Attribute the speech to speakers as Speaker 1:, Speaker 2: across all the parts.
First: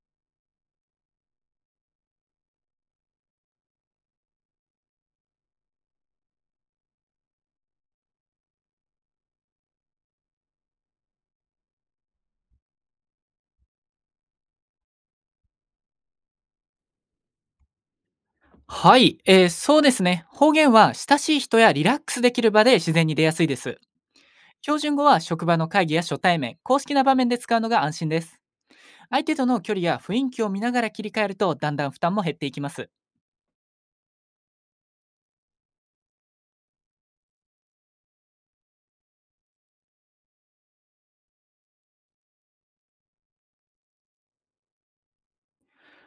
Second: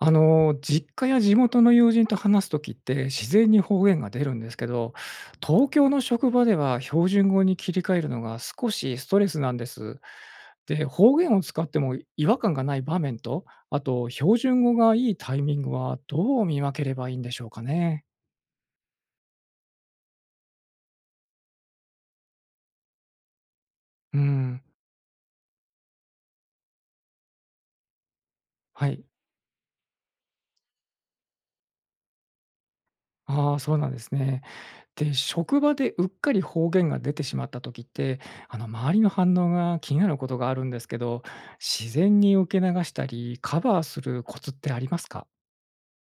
Speaker 1: あの、実家や地元の友人と話す時って自然に方言が出るんですけど、東京の職場では標準語に切り替えるのが少しストレスなんです。で、方言を使っても違和感がない場面と、あと標準語がいいタイミングはどう見分ければいいんでしょうかね。
Speaker 2: はい、そうですね。方言は親しい人やリラックスできる場で自然に出やすいです。
Speaker 1: うん。
Speaker 2: 標準語は職場の会議や初対面、公式な場面で使うのが安心です。
Speaker 1: はい。
Speaker 2: 相手との距離や雰囲気を見ながら切り替えると、だんだん負担も減っていきます。
Speaker 1: ああ、そうなんですね。で、職場でうっかり方言が出てしまった時って、あの、周りの反応が気になることがあるんですけど、自然に受け流したり、カバーするコツってありますか？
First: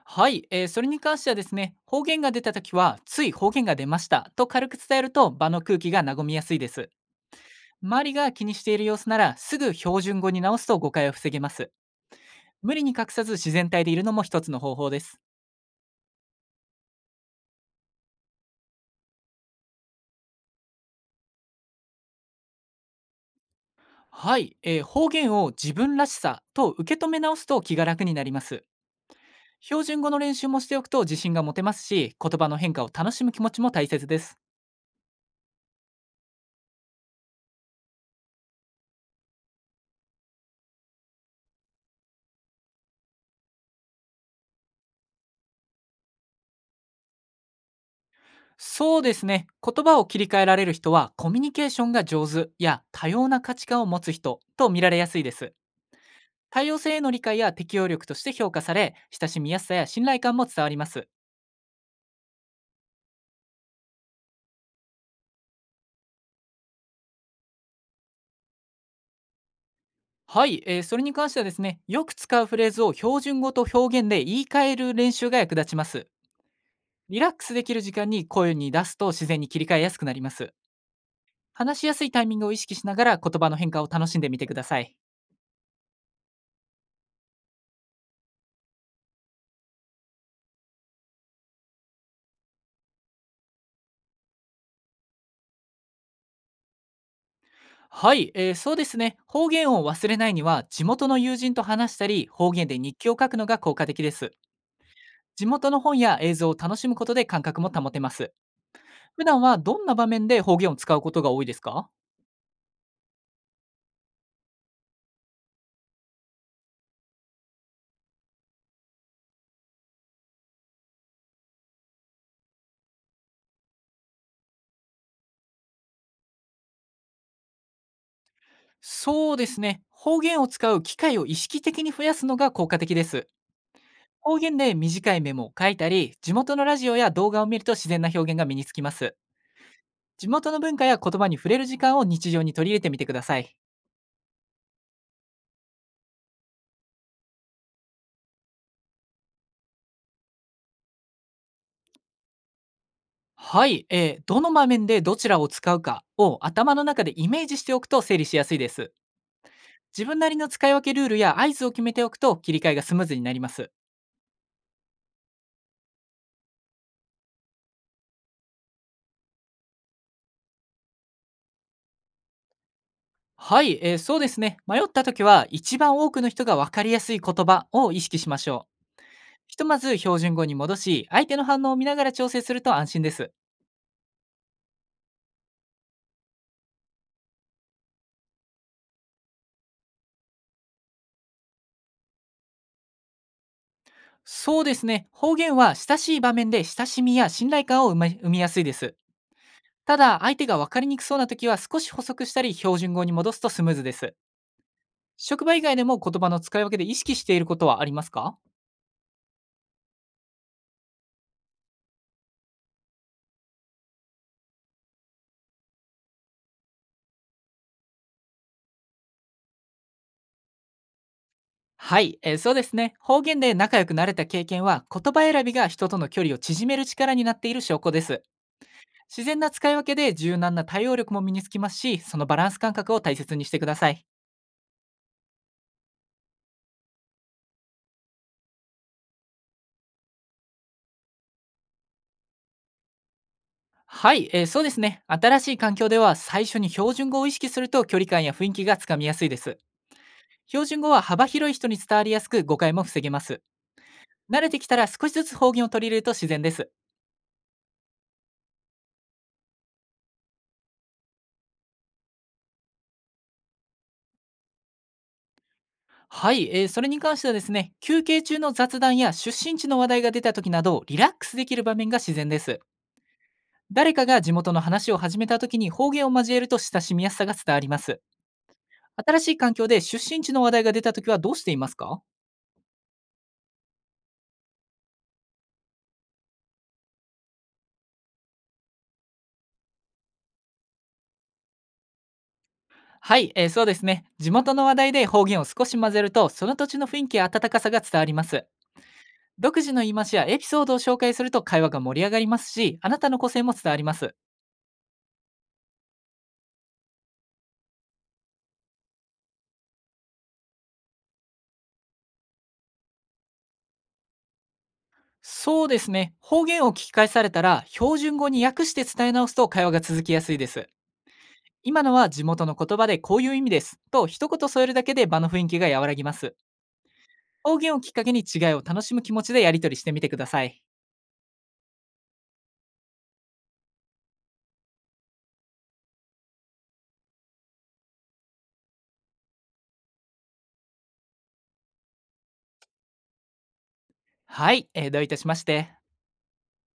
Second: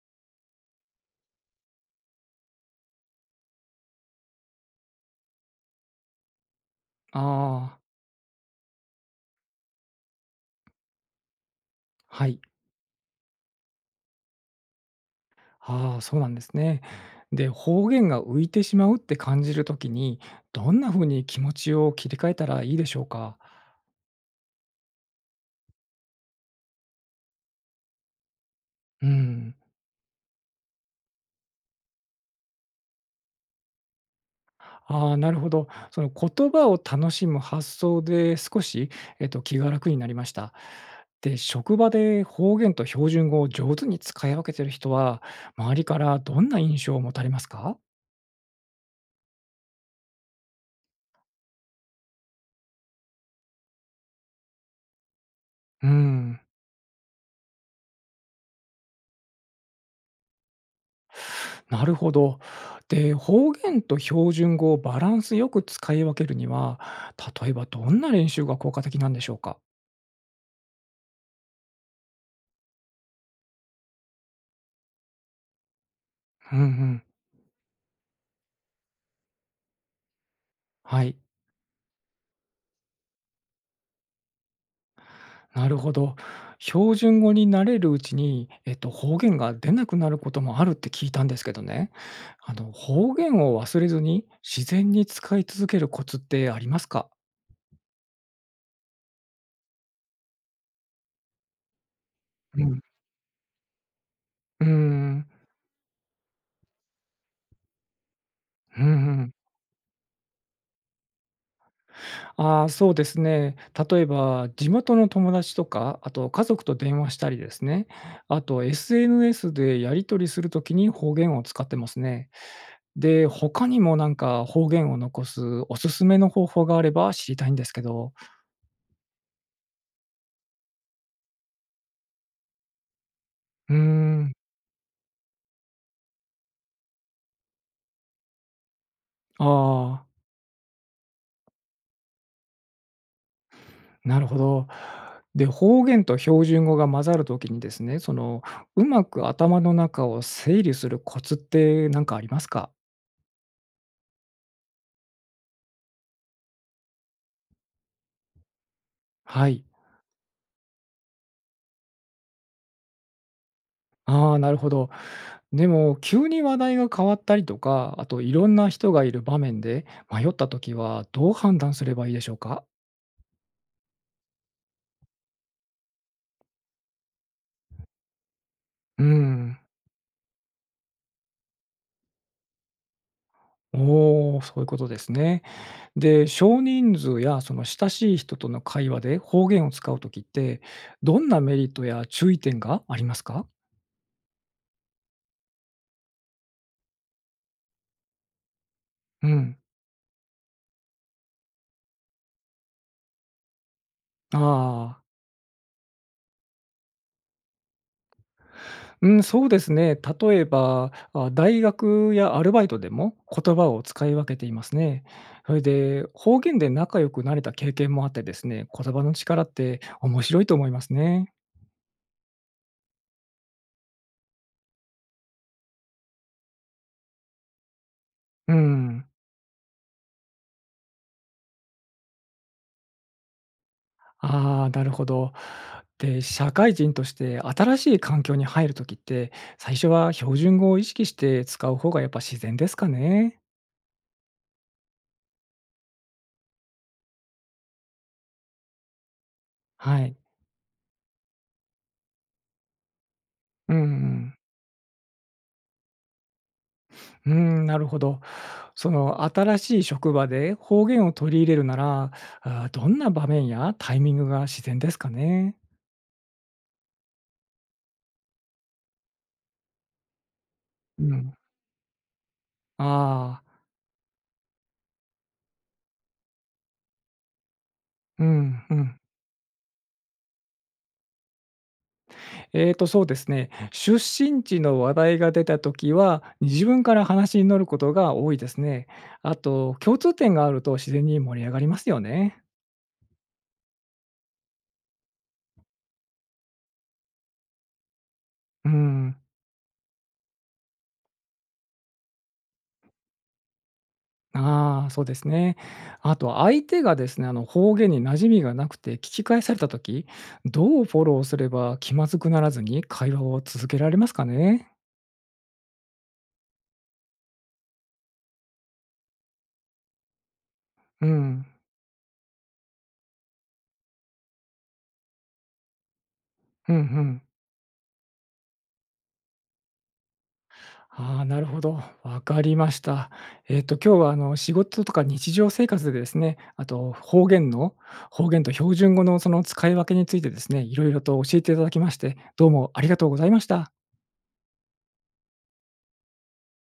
Speaker 2: はい、それに関してはですね、方言が出た時は、つい方言が出ましたと軽く伝えると場の空気が和みやすいです。
Speaker 1: ああ。
Speaker 2: 周りが気にしている様子なら、すぐ標準語に直すと誤解を防げます。
Speaker 1: はい。
Speaker 2: 無理に隠さず自然体でいるのも一つの方法です。
Speaker 1: ああ、そうなんですね。で、方言が浮いてしまうって感じる時に、どんな風に気持ちを切り替えたらいいでしょうか？
Speaker 2: はい、方言を自分らしさと受け止め直すと気が楽になります。
Speaker 1: うん。
Speaker 2: 標準語の練習もしておくと自信が持てますし、言葉の変化を楽しむ気持ちも大切です。
Speaker 1: ああ、なるほど。その言葉を楽しむ発想で少し、気が楽になりました。で、職場で方言と標準語を上手に使い分けてる人は、周りからどんな印象を持たれますか。
Speaker 2: そうですね。言葉を切り替えられる人は、コミュニケーションが上手や多様な価値観を持つ人と見られやすいです。
Speaker 1: うん、
Speaker 2: 多様性への理解や適応力として評価され、親しみやすさや信頼感も伝わります。
Speaker 1: なるほど。で、方言と標準語をバランスよく使い分けるには、例えばどんな練習が効果的なんでしょうか。
Speaker 2: はい、それに関してはですね、よく使うフレーズを標準語と表現で言い換える練習が役立ちます。
Speaker 1: うんうん。
Speaker 2: リラックスできる時間に声に出すと、自然に切り替えやすくなります。
Speaker 1: はい。
Speaker 2: 話しやすいタイミングを意識しながら、言葉の変化を楽しんでみてください。
Speaker 1: なるほど。標準語に慣れるうちに、方言が出なくなることもあるって聞いたんですけどね。あの、方言を忘れずに自然に使い続けるコツってありますか？
Speaker 2: はい、そうですね。方言を忘れないには、地元の友人と話したり、方
Speaker 1: う
Speaker 2: 言で
Speaker 1: ん。
Speaker 2: 日記を書くのが効果的です。
Speaker 1: うーん。
Speaker 2: 地元の本や映像を楽しむことで感覚も保てます。
Speaker 1: うんう
Speaker 2: 普
Speaker 1: ん。
Speaker 2: 段はどんな場面で方言を使うことが多いですか？
Speaker 1: ああ、そうですね。例えば地元の友達とか、あと家族と電話したりですね。あと SNS でやり取りするときに方言を使ってますね。で、他にもなんか方言を残すおすすめの方法があれば知りたいんですけど。
Speaker 2: そうですね。方言を使う機会を意識的に増やすのが効果的です。
Speaker 1: うーん。
Speaker 2: 方言で短いメモを書いたり、地元のラジオや動画を見ると自然な表現が身につきます。
Speaker 1: ああ、
Speaker 2: 地元の文化や言葉に触れる時間を日常に取り入れてみてください。
Speaker 1: なるほど。で、方言と標準語が混ざるときにですね、その、うまく頭の中を整理するコツって何かありますか？
Speaker 2: はい、どの場面でどちらを使うかを頭の中でイメージしておくと整理しやすいです。
Speaker 1: はい。
Speaker 2: 自分なりの使い分けルールや合図を決めておくと、切り替えがスムーズになります。
Speaker 1: ああ、なるほど。でも、急に話題が変わったりとか、あといろんな人がいる場面で迷ったときは、どう判断すればいいでしょうか？
Speaker 2: はい、そうですね。迷った時は、一番多くの人が分かりやすい言葉を意識しましょ
Speaker 1: う
Speaker 2: う。
Speaker 1: ん。
Speaker 2: ひとまず標準語に戻し、相手の反応を見ながら調整すると安心です。
Speaker 1: おお、そういうことですね。で、少人数やその親しい人との会話で方言を使うときって、どんなメリットや注意点がありますか？
Speaker 2: そうですね。方言は親しい場面で親しみや信頼感を生みやすいです。
Speaker 1: うん。
Speaker 2: ただ、相手が分かりにくそうな時は、少し補足したり標準語に戻すとスムーズです。
Speaker 1: ああ。
Speaker 2: 職場以外でも言葉の使い分けで意識していることはありますか？
Speaker 1: うん、そうですね。例えば、あ、大学やアルバイトでも言葉を使い分けていますね。それで、方言で仲良くなれた経験もあってですね、言葉の力って面白いと思いますね。
Speaker 2: はい、そうですね。方言で仲良くなれた経験は、言葉選びが人との距離を縮める力になっている証拠です。
Speaker 1: うん。
Speaker 2: 自然な使い分けで柔軟な対応力も身につきますし、そのバランス感覚を大切にしてください。
Speaker 1: ああ、なるほど。で、社会人として新しい環境に入るときって、最初は標準語を意識して使う方がやっぱ自然ですかね？
Speaker 2: はい、そうですね。新しい環境では、最初に標準語を意識すると距離感や雰囲気がつかみやすいです。
Speaker 1: はい。
Speaker 2: 標準語は幅広い人に伝わりやすく、誤解も防げます。
Speaker 1: うんうん。
Speaker 2: 慣れてきたら、少しずつ方言を取り入れると自然です。
Speaker 1: うん、なるほど。その新しい職場で方言を取り入れるなら、あ、どんな場面やタイミングが自然ですかね？
Speaker 2: はい、それに関してはですね、休憩中の雑談や出身地の話題が出た時など、リ
Speaker 1: う
Speaker 2: ラック
Speaker 1: ん。
Speaker 2: スできる場面が自然です。
Speaker 1: ああ。
Speaker 2: 誰かが地元の話を始めた時に方言を交えると、親しみやすさが伝わります。
Speaker 1: うんうん。
Speaker 2: 新しい環境で出身地の話題が出た時はどうしていますか？
Speaker 1: えーと、そうですね。出身地の話題が出た時は、自分から話に乗ることが多いですね。あと、共通点があると自然に盛り上がりますよね。
Speaker 2: はい、そうですね。地元の話題で方言を少し混ぜると、その土地の雰囲気や温かさが伝わります。
Speaker 1: うん。
Speaker 2: 独自の言い回しやエピソードを紹介すると会話が盛り上がりますし、あなたの個性も伝わります。
Speaker 1: ああ、そうですね。あと相手がですね、あの、方言に馴染みがなくて聞き返された時、どうフォローすれば気まずくならずに会話を続けられますかね？
Speaker 2: そうですね。方言を聞き返されたら、標準語に訳して伝え直すと会話が続きやすいです。「
Speaker 1: うん。
Speaker 2: 今のは地元の言葉でこういう意味です」と一言添えるだけで、場の雰囲気が和らぎます。
Speaker 1: うんうん。
Speaker 2: 方言をきっかけに違いを楽しむ気持ちでやり取りしてみてください。
Speaker 1: ああ、なるほど。わかりました。今日はあの、仕事とか日常生活でですね、あと方言の方言と標準語のその使い分けについてですね、いろいろと教えていただきまして、どうもありがとうございました。
Speaker 2: はい、どういたしまして。